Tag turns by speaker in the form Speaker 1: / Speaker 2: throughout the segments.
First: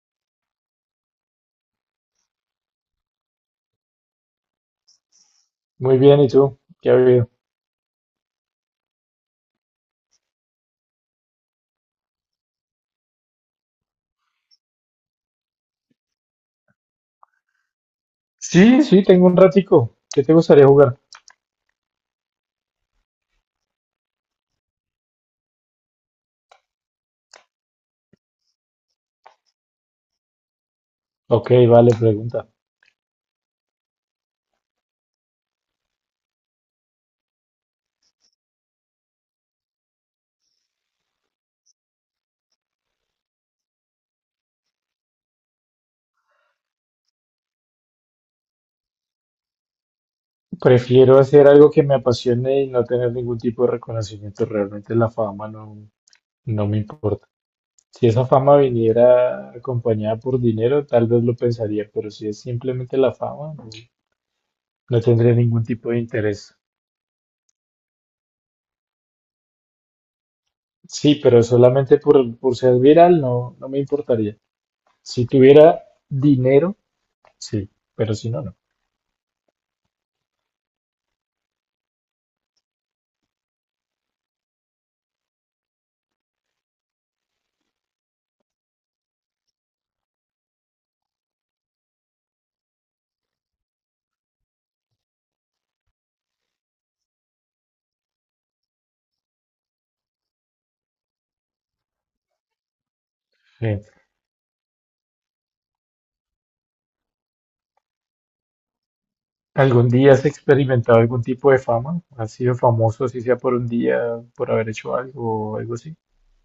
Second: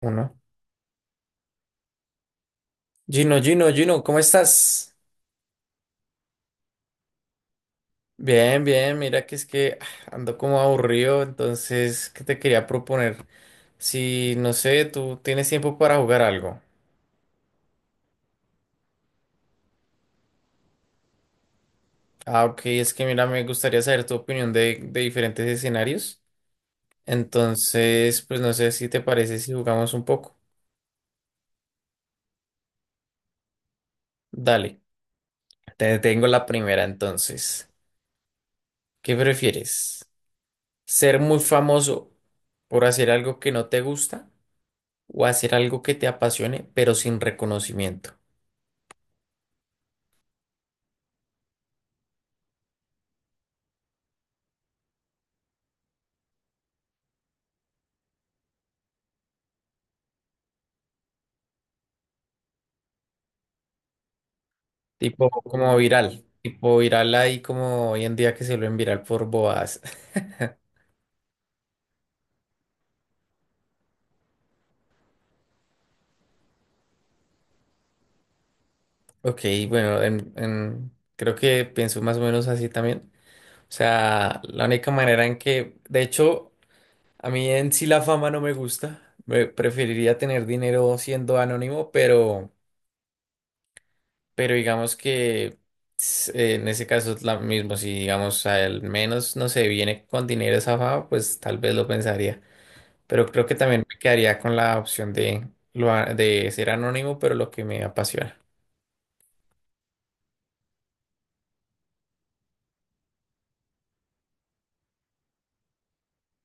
Speaker 1: Uno. Gino, Gino, Gino, ¿cómo estás?
Speaker 2: Muy bien, ¿y tú? ¿Qué ha habido?
Speaker 1: Bien, bien, mira que es que ando como aburrido, entonces, ¿qué te quería proponer? Si, no sé, tú tienes tiempo para jugar algo.
Speaker 2: Sí, sí, tengo un ratico. ¿Qué te gustaría jugar?
Speaker 1: Ah, ok, es que mira, me gustaría saber tu opinión de diferentes escenarios. Entonces, pues no sé si te parece si jugamos un poco.
Speaker 2: Ok, vale, pregunta.
Speaker 1: Dale, te tengo la primera entonces. ¿Qué prefieres? ¿Ser muy famoso por hacer algo que no te gusta? O hacer algo que te apasione, pero sin reconocimiento.
Speaker 2: Prefiero hacer algo que me apasione y no tener ningún tipo de reconocimiento. Realmente la fama no, no me importa. Si esa fama viniera acompañada por dinero, tal vez lo pensaría, pero si es simplemente la fama, no, no
Speaker 1: Tipo
Speaker 2: tendría ningún
Speaker 1: como
Speaker 2: tipo de
Speaker 1: viral.
Speaker 2: interés.
Speaker 1: Tipo viral ahí como hoy en día que se lo viral por bobadas.
Speaker 2: Sí, pero solamente por ser viral no, no me importaría. Si tuviera dinero, sí, pero si no,
Speaker 1: Ok, bueno, creo que pienso más o menos así también. O sea, la única manera en que, de hecho, a mí en sí la fama no me gusta. Me preferiría tener dinero siendo anónimo, pero digamos que en ese caso es lo mismo. Si digamos al menos, no sé, viene con dinero esa fama, pues tal vez lo pensaría. Pero creo que
Speaker 2: no.
Speaker 1: también me quedaría con la opción de, de ser anónimo, pero lo que me apasiona.
Speaker 2: ¿Algún día has experimentado algún tipo de fama? ¿Has sido famoso, si sea por un día, por haber hecho algo o algo así?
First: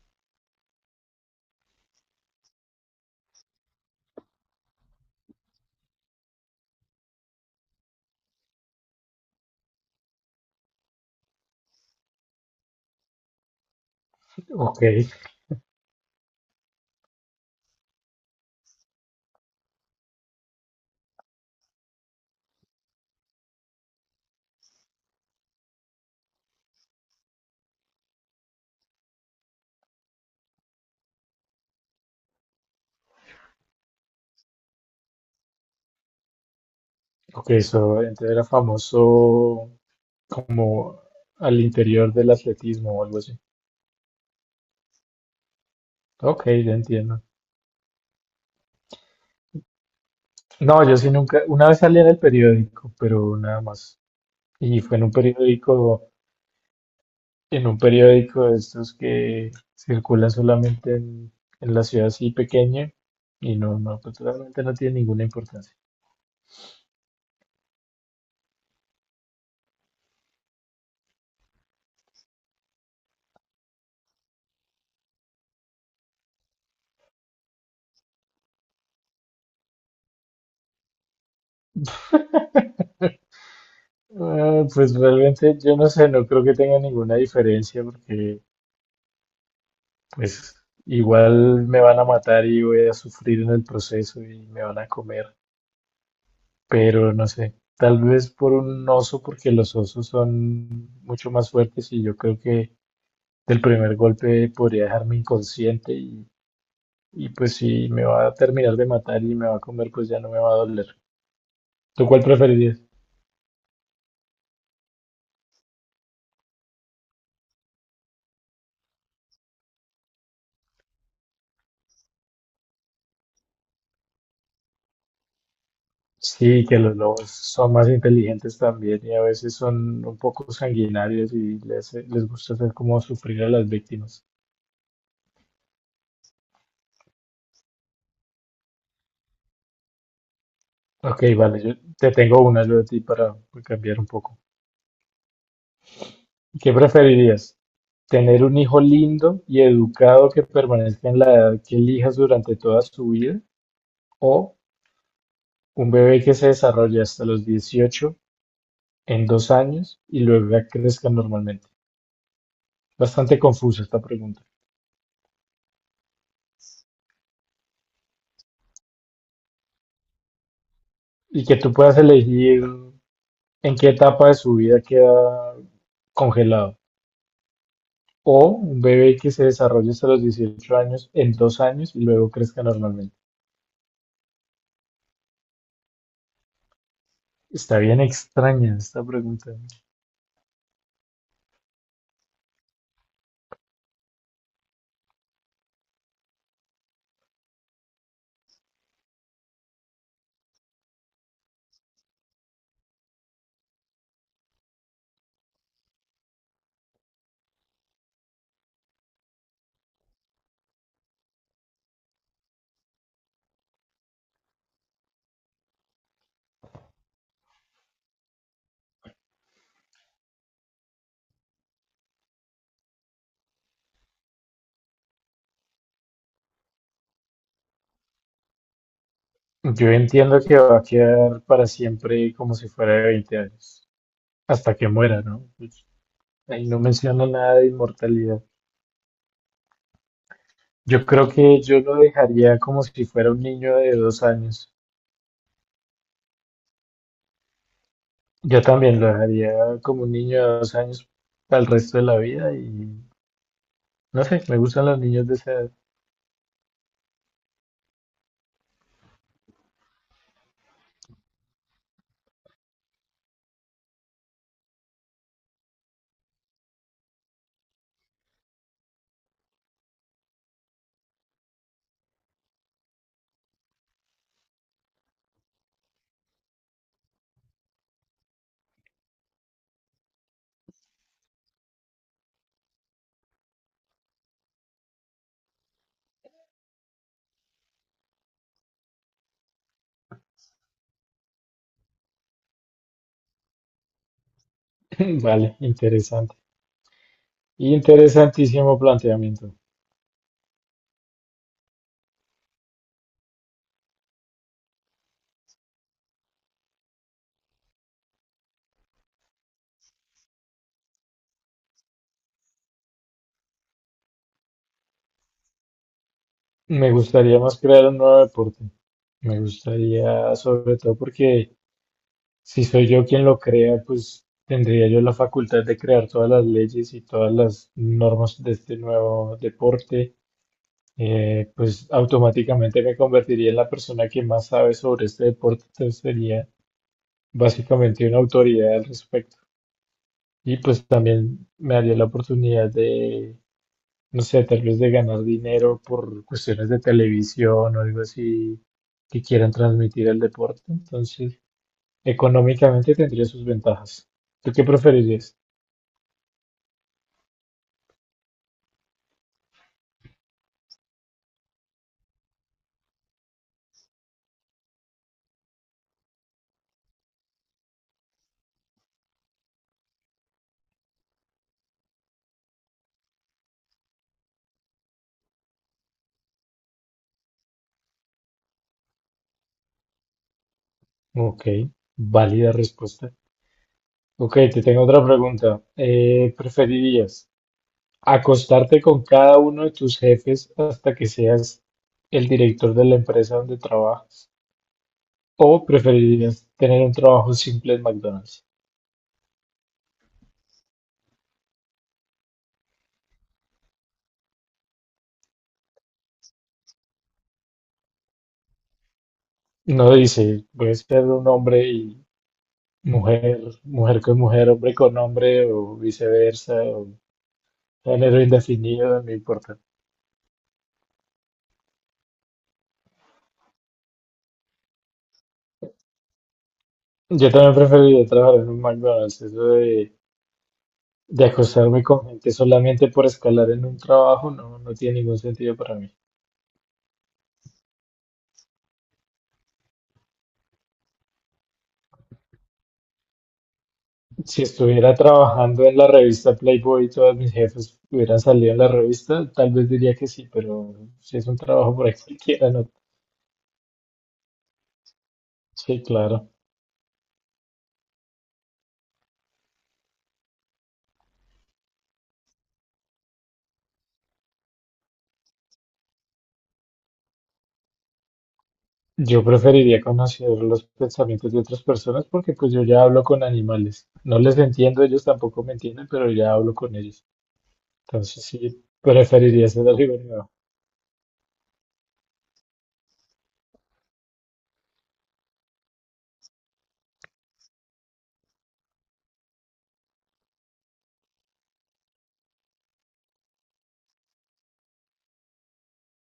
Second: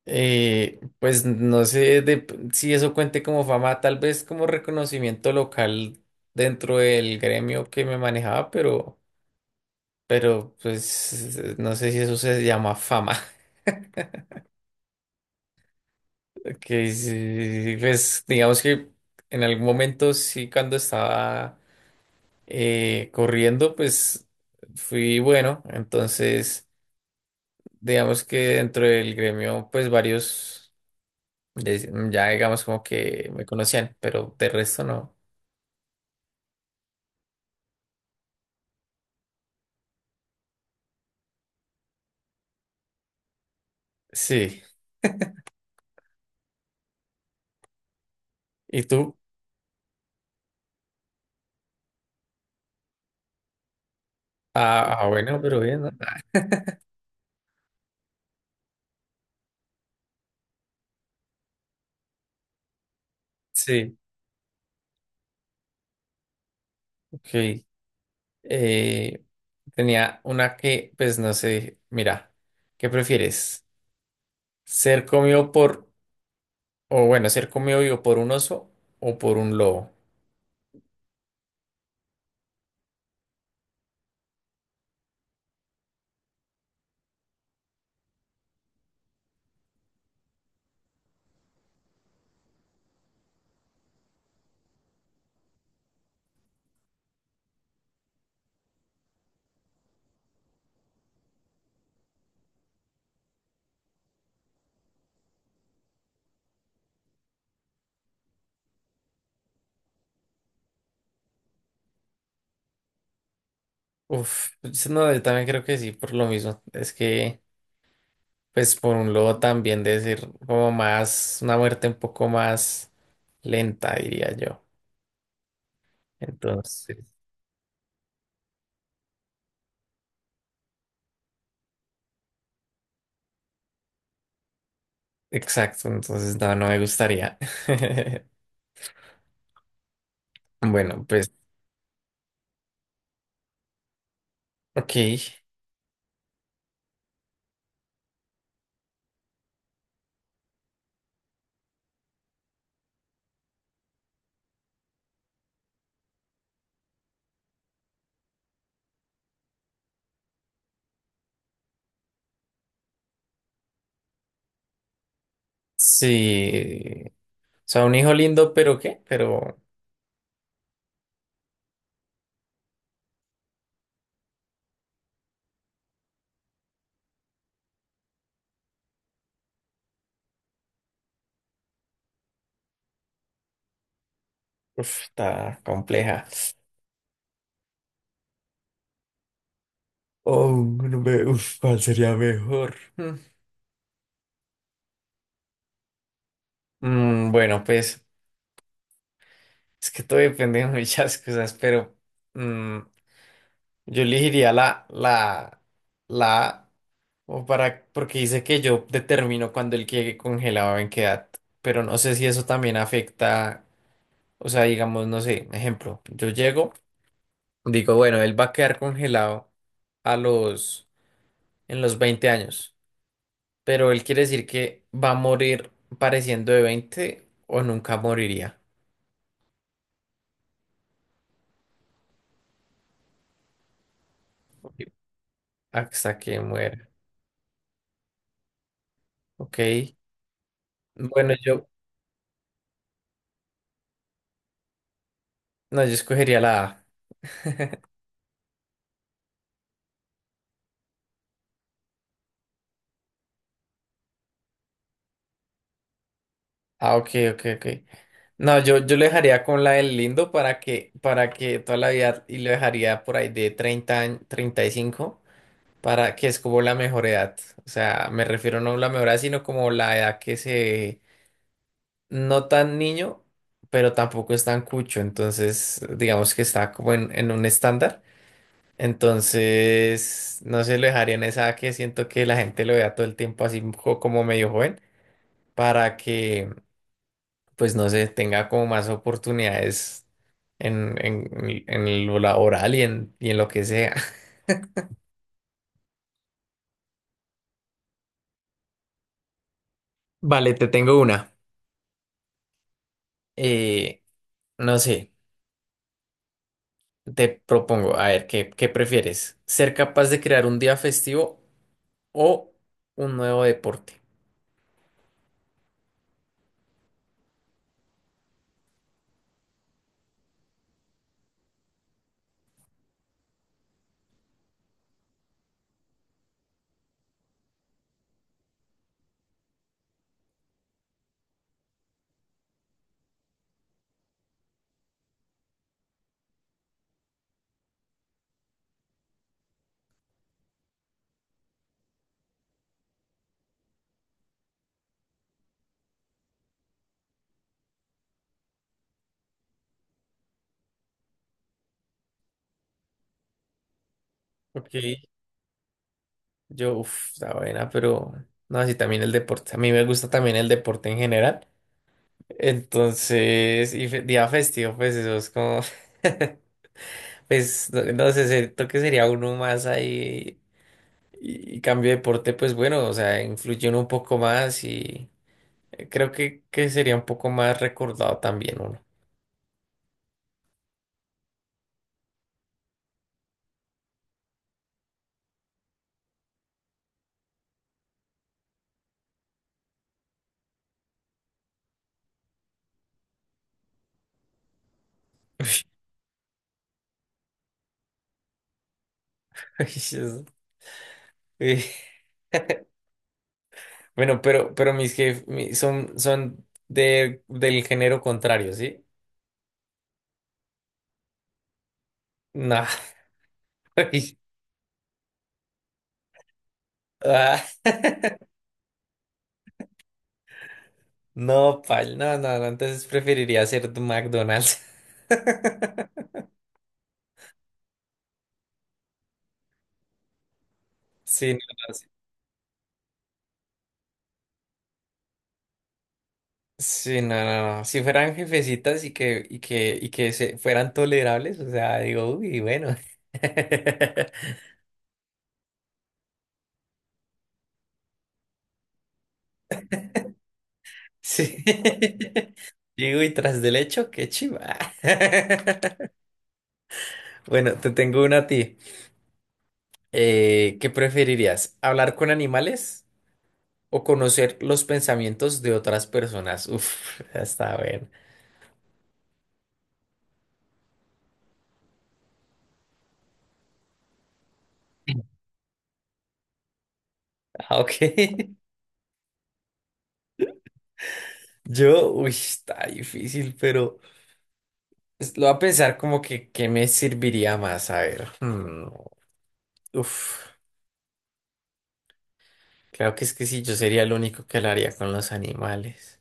Speaker 1: Pues no sé si eso cuente como fama, tal vez como reconocimiento local dentro del gremio que me manejaba, pero pues no sé si eso se llama fama.
Speaker 2: Ok,
Speaker 1: Que sí, pues digamos que en algún momento sí cuando estaba corriendo, pues fui bueno, entonces digamos que dentro del gremio, pues varios, ya digamos como que me conocían, pero de resto no.
Speaker 2: ok, eso entonces era famoso como al interior del atletismo o algo así.
Speaker 1: Sí.
Speaker 2: Ok, ya entiendo.
Speaker 1: ¿Y tú?
Speaker 2: No, yo sí nunca, una vez salí en el periódico, pero nada más. Y fue
Speaker 1: Ah,
Speaker 2: en
Speaker 1: ah,
Speaker 2: un
Speaker 1: bueno, pero bien, ¿no?
Speaker 2: periódico,
Speaker 1: Ah,
Speaker 2: en un periódico de estos que circulan solamente en la ciudad así pequeña y no,
Speaker 1: Sí,
Speaker 2: no, pues realmente no tiene ninguna importancia.
Speaker 1: ok. Eh, tenía una que, pues no sé, mira, ¿qué prefieres? ¿Ser comido por, o bueno, ser comido vivo por un oso o por un lobo?
Speaker 2: Ah, pues realmente yo no sé, no creo que tenga ninguna diferencia porque pues igual me van a matar y voy a sufrir en el proceso y me van a comer, pero no sé, tal vez por un oso porque los osos son mucho más fuertes y yo creo que del primer golpe podría dejarme inconsciente y pues si me va a terminar de matar y me va a comer pues ya no me va a doler. ¿Tú cuál preferirías?
Speaker 1: Uf, no, yo también creo que sí, por lo mismo. Es que... Pues por un lado también decir como más, una muerte un poco más lenta, diría yo.
Speaker 2: Sí, que los
Speaker 1: Entonces,
Speaker 2: lobos son más inteligentes también y a veces son un poco sanguinarios y les gusta hacer como sufrir a las víctimas.
Speaker 1: exacto, entonces no, no me gustaría. Bueno,
Speaker 2: Ok,
Speaker 1: pues,
Speaker 2: vale, yo te tengo una yo de ti para cambiar un poco.
Speaker 1: ok,
Speaker 2: ¿Qué preferirías? ¿Tener un hijo lindo y educado que permanezca en la edad que elijas durante toda su vida? ¿O un bebé que se desarrolle hasta los 18 en 2 años y luego crezca normalmente? Bastante confusa esta pregunta.
Speaker 1: sí. O sea, un hijo lindo, pero ¿qué? Pero,
Speaker 2: Y que tú puedas elegir, ¿en qué etapa de su vida queda congelado? O un bebé que se desarrolle hasta los 18 años en 2 años y luego crezca normalmente.
Speaker 1: uf, está compleja.
Speaker 2: Está bien extraña esta pregunta.
Speaker 1: Oh, no me- uf, ¿cuál sería mejor? Mm. Bueno, pues, es que todo depende de muchas cosas, pero mm, yo elegiría la A, Porque dice que yo determino cuando él quede congelado en qué edad, pero no sé si eso también afecta, o sea, digamos, no sé, ejemplo, yo llego, digo, bueno, él va a quedar congelado a los, en los 20 años, pero él quiere decir que va a morir pareciendo de 20 o nunca moriría
Speaker 2: Yo entiendo que va a quedar para siempre como si fuera de 20 años, hasta que muera, ¿no? Pues,
Speaker 1: hasta que
Speaker 2: ahí no
Speaker 1: muera,
Speaker 2: menciona nada de inmortalidad.
Speaker 1: ¿ok?
Speaker 2: Yo creo
Speaker 1: Bueno,
Speaker 2: que yo lo dejaría como si fuera un niño de 2 años.
Speaker 1: no, yo escogería la A.
Speaker 2: Yo también lo dejaría como un niño de 2 años para el resto de la vida y no sé, me gustan los niños de esa edad.
Speaker 1: Ah, ok, ok, ok. No, yo lo dejaría con la del lindo para que, toda la vida y lo dejaría por ahí de 30 años, 35 para que es como la mejor edad. O sea, me refiero no a la mejor edad, sino como la edad que se, no tan niño, pero tampoco es tan cucho. Entonces, digamos que está como en, un estándar. Entonces, no se lo dejaría en esa edad que siento que la gente lo vea todo el tiempo así como medio joven, para que pues no sé, tenga como más oportunidades en, lo laboral y en lo que sea.
Speaker 2: Vale, interesante. Interesantísimo planteamiento.
Speaker 1: Vale, te tengo una. Eh, no sé, te propongo, a ver, ¿qué prefieres? ¿Ser capaz de crear un día festivo o un nuevo deporte?
Speaker 2: Me gustaría más crear un nuevo deporte. Me gustaría, sobre todo porque si soy yo quien lo crea, pues tendría yo la facultad de crear todas las leyes y todas las normas de este nuevo deporte. Pues automáticamente me convertiría en la persona que más sabe sobre este deporte. Entonces sería básicamente una autoridad al respecto. Y pues también me haría la oportunidad de no sé, tal vez de ganar dinero por cuestiones de televisión o algo así que quieran transmitir el deporte. Entonces, económicamente tendría sus ventajas. ¿Tú qué
Speaker 1: Ok,
Speaker 2: preferirías?
Speaker 1: uff, está buena, pero no, así también el deporte. A mí me gusta también el deporte en general. Entonces, día festivo, pues eso es como... Pues no sé, siento que sería uno más ahí y, cambio de deporte, pues bueno, o sea, influye uno un poco más y creo que, sería un poco más recordado también uno.
Speaker 2: Ok, válida respuesta. Ok, te tengo otra pregunta. ¿Preferirías acostarte con cada uno de tus jefes hasta que seas el director de la empresa donde trabajas? ¿O preferirías tener un trabajo simple en McDonald's?
Speaker 1: Ay, Dios. Eh, Bueno, pero, mis jefes son, del género contrario, ¿sí?
Speaker 2: No dice, voy a ser un hombre y
Speaker 1: No.
Speaker 2: mujer, mujer
Speaker 1: Ay,
Speaker 2: con mujer, hombre con hombre o viceversa, o
Speaker 1: ah,
Speaker 2: género indefinido, no importa.
Speaker 1: No, pal, no, no, no, entonces preferiría ser de McDonald's.
Speaker 2: Yo también preferiría trabajar en un McDonald's, eso de
Speaker 1: Sí, no, no,
Speaker 2: acostarme con gente solamente por escalar en un trabajo no, no tiene ningún sentido para mí.
Speaker 1: Sí, no, no, no. Si fueran jefecitas y que se fueran tolerables, o sea, digo, uy, bueno.
Speaker 2: Si estuviera trabajando en la revista Playboy y todos mis jefes hubieran salido en la revista, tal vez diría que sí, pero si es un
Speaker 1: Sí.
Speaker 2: trabajo por ahí cualquiera, no.
Speaker 1: Digo, y tras del hecho, qué chiva.
Speaker 2: Sí, claro.
Speaker 1: Bueno, te tengo una a ti. ¿Qué preferirías? ¿Hablar con animales o conocer los pensamientos de otras personas? Uf, está bien.
Speaker 2: Yo preferiría conocer los pensamientos de otras personas porque pues yo ya hablo con animales. No les entiendo, ellos tampoco me entienden, pero ya hablo con ellos.
Speaker 1: Ah,
Speaker 2: Entonces
Speaker 1: ok.
Speaker 2: sí, preferiría hacer algo nuevo.
Speaker 1: Uy, está difícil, pero lo voy a pensar como que, ¿qué me serviría más? A ver. Hmm. Uf, claro que es que sí, yo sería el único que lo haría con los animales.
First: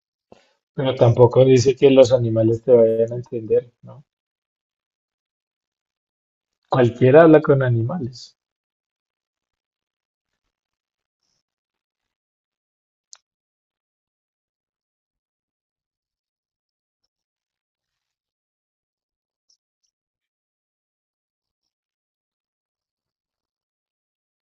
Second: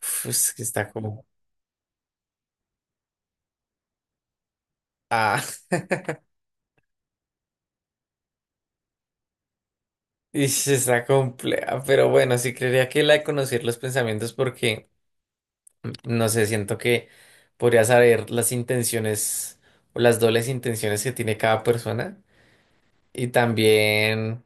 Speaker 1: Uf, es que está
Speaker 2: Pero
Speaker 1: como...
Speaker 2: tampoco dice que los animales te vayan a entender, ¿no?
Speaker 1: Ah,
Speaker 2: Cualquiera habla con animales.
Speaker 1: ish, está compleja, pero bueno, sí creería que la de conocer los pensamientos porque, no sé, siento que podría saber las intenciones o las dobles intenciones que tiene cada persona y también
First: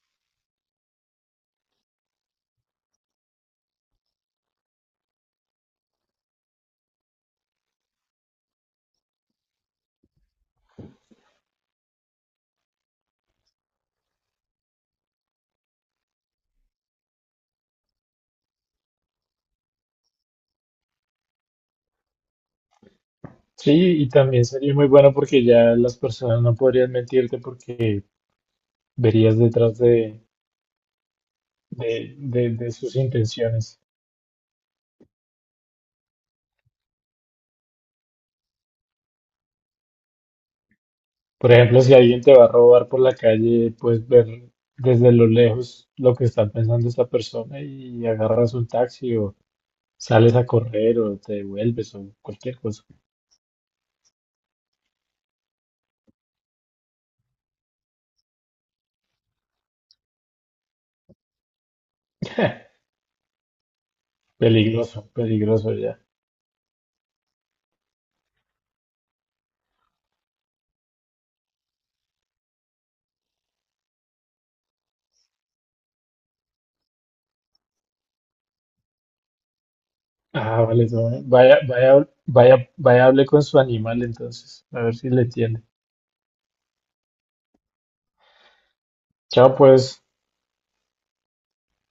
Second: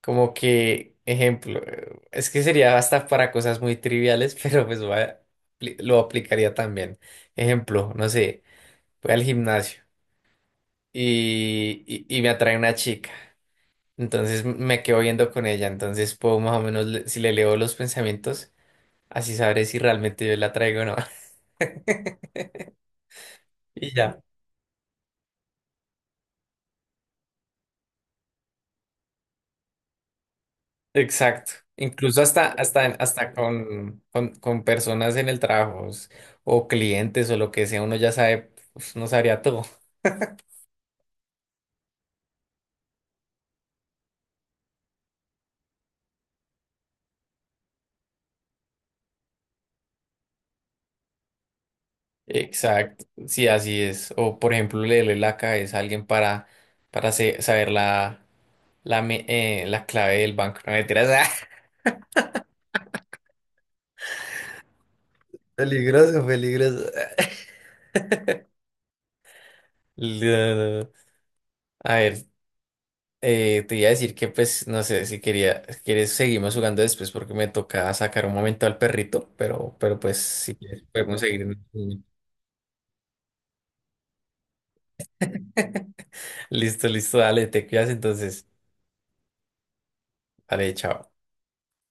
Speaker 1: como que, ejemplo, es que sería hasta para cosas muy triviales, pero pues lo aplicaría también. Ejemplo, no sé, voy al gimnasio. Y me atrae una chica. Entonces me quedo viendo con ella. Entonces puedo más o menos, si le leo los pensamientos, así sabré si realmente yo la traigo o no.
Speaker 2: Sí,
Speaker 1: Y
Speaker 2: y
Speaker 1: ya,
Speaker 2: también sería muy bueno porque ya las personas no podrían mentirte porque verías detrás de,
Speaker 1: exacto.
Speaker 2: de,
Speaker 1: Incluso hasta,
Speaker 2: de de
Speaker 1: hasta,
Speaker 2: sus
Speaker 1: hasta
Speaker 2: intenciones.
Speaker 1: con, con personas en el trabajo o clientes o lo que sea, uno ya sabe, pues, no sabría todo.
Speaker 2: Por ejemplo, si alguien te va a robar por la calle, puedes ver desde lo lejos lo que está pensando esta persona y agarras un taxi o sales a correr o te devuelves o cualquier cosa.
Speaker 1: Exacto, sí, así es. O por ejemplo, leerle la cabeza a alguien saber la clave del banco. No mentiras.
Speaker 2: Peligroso, peligroso ya.
Speaker 1: Peligroso, peligroso. No, no. A ver, te iba a decir que pues no sé si quería, si quieres seguimos jugando después porque me toca sacar un momento al perrito, pero pues si
Speaker 2: Ah,
Speaker 1: quieres
Speaker 2: vale, no,
Speaker 1: podemos seguir.
Speaker 2: Vaya,
Speaker 1: En
Speaker 2: vaya, vaya, vaya, hable con su animal entonces, a ver si le entiende.
Speaker 1: Listo, listo, dale, te cuidas entonces.
Speaker 2: Chao, pues.
Speaker 1: Dale, chao.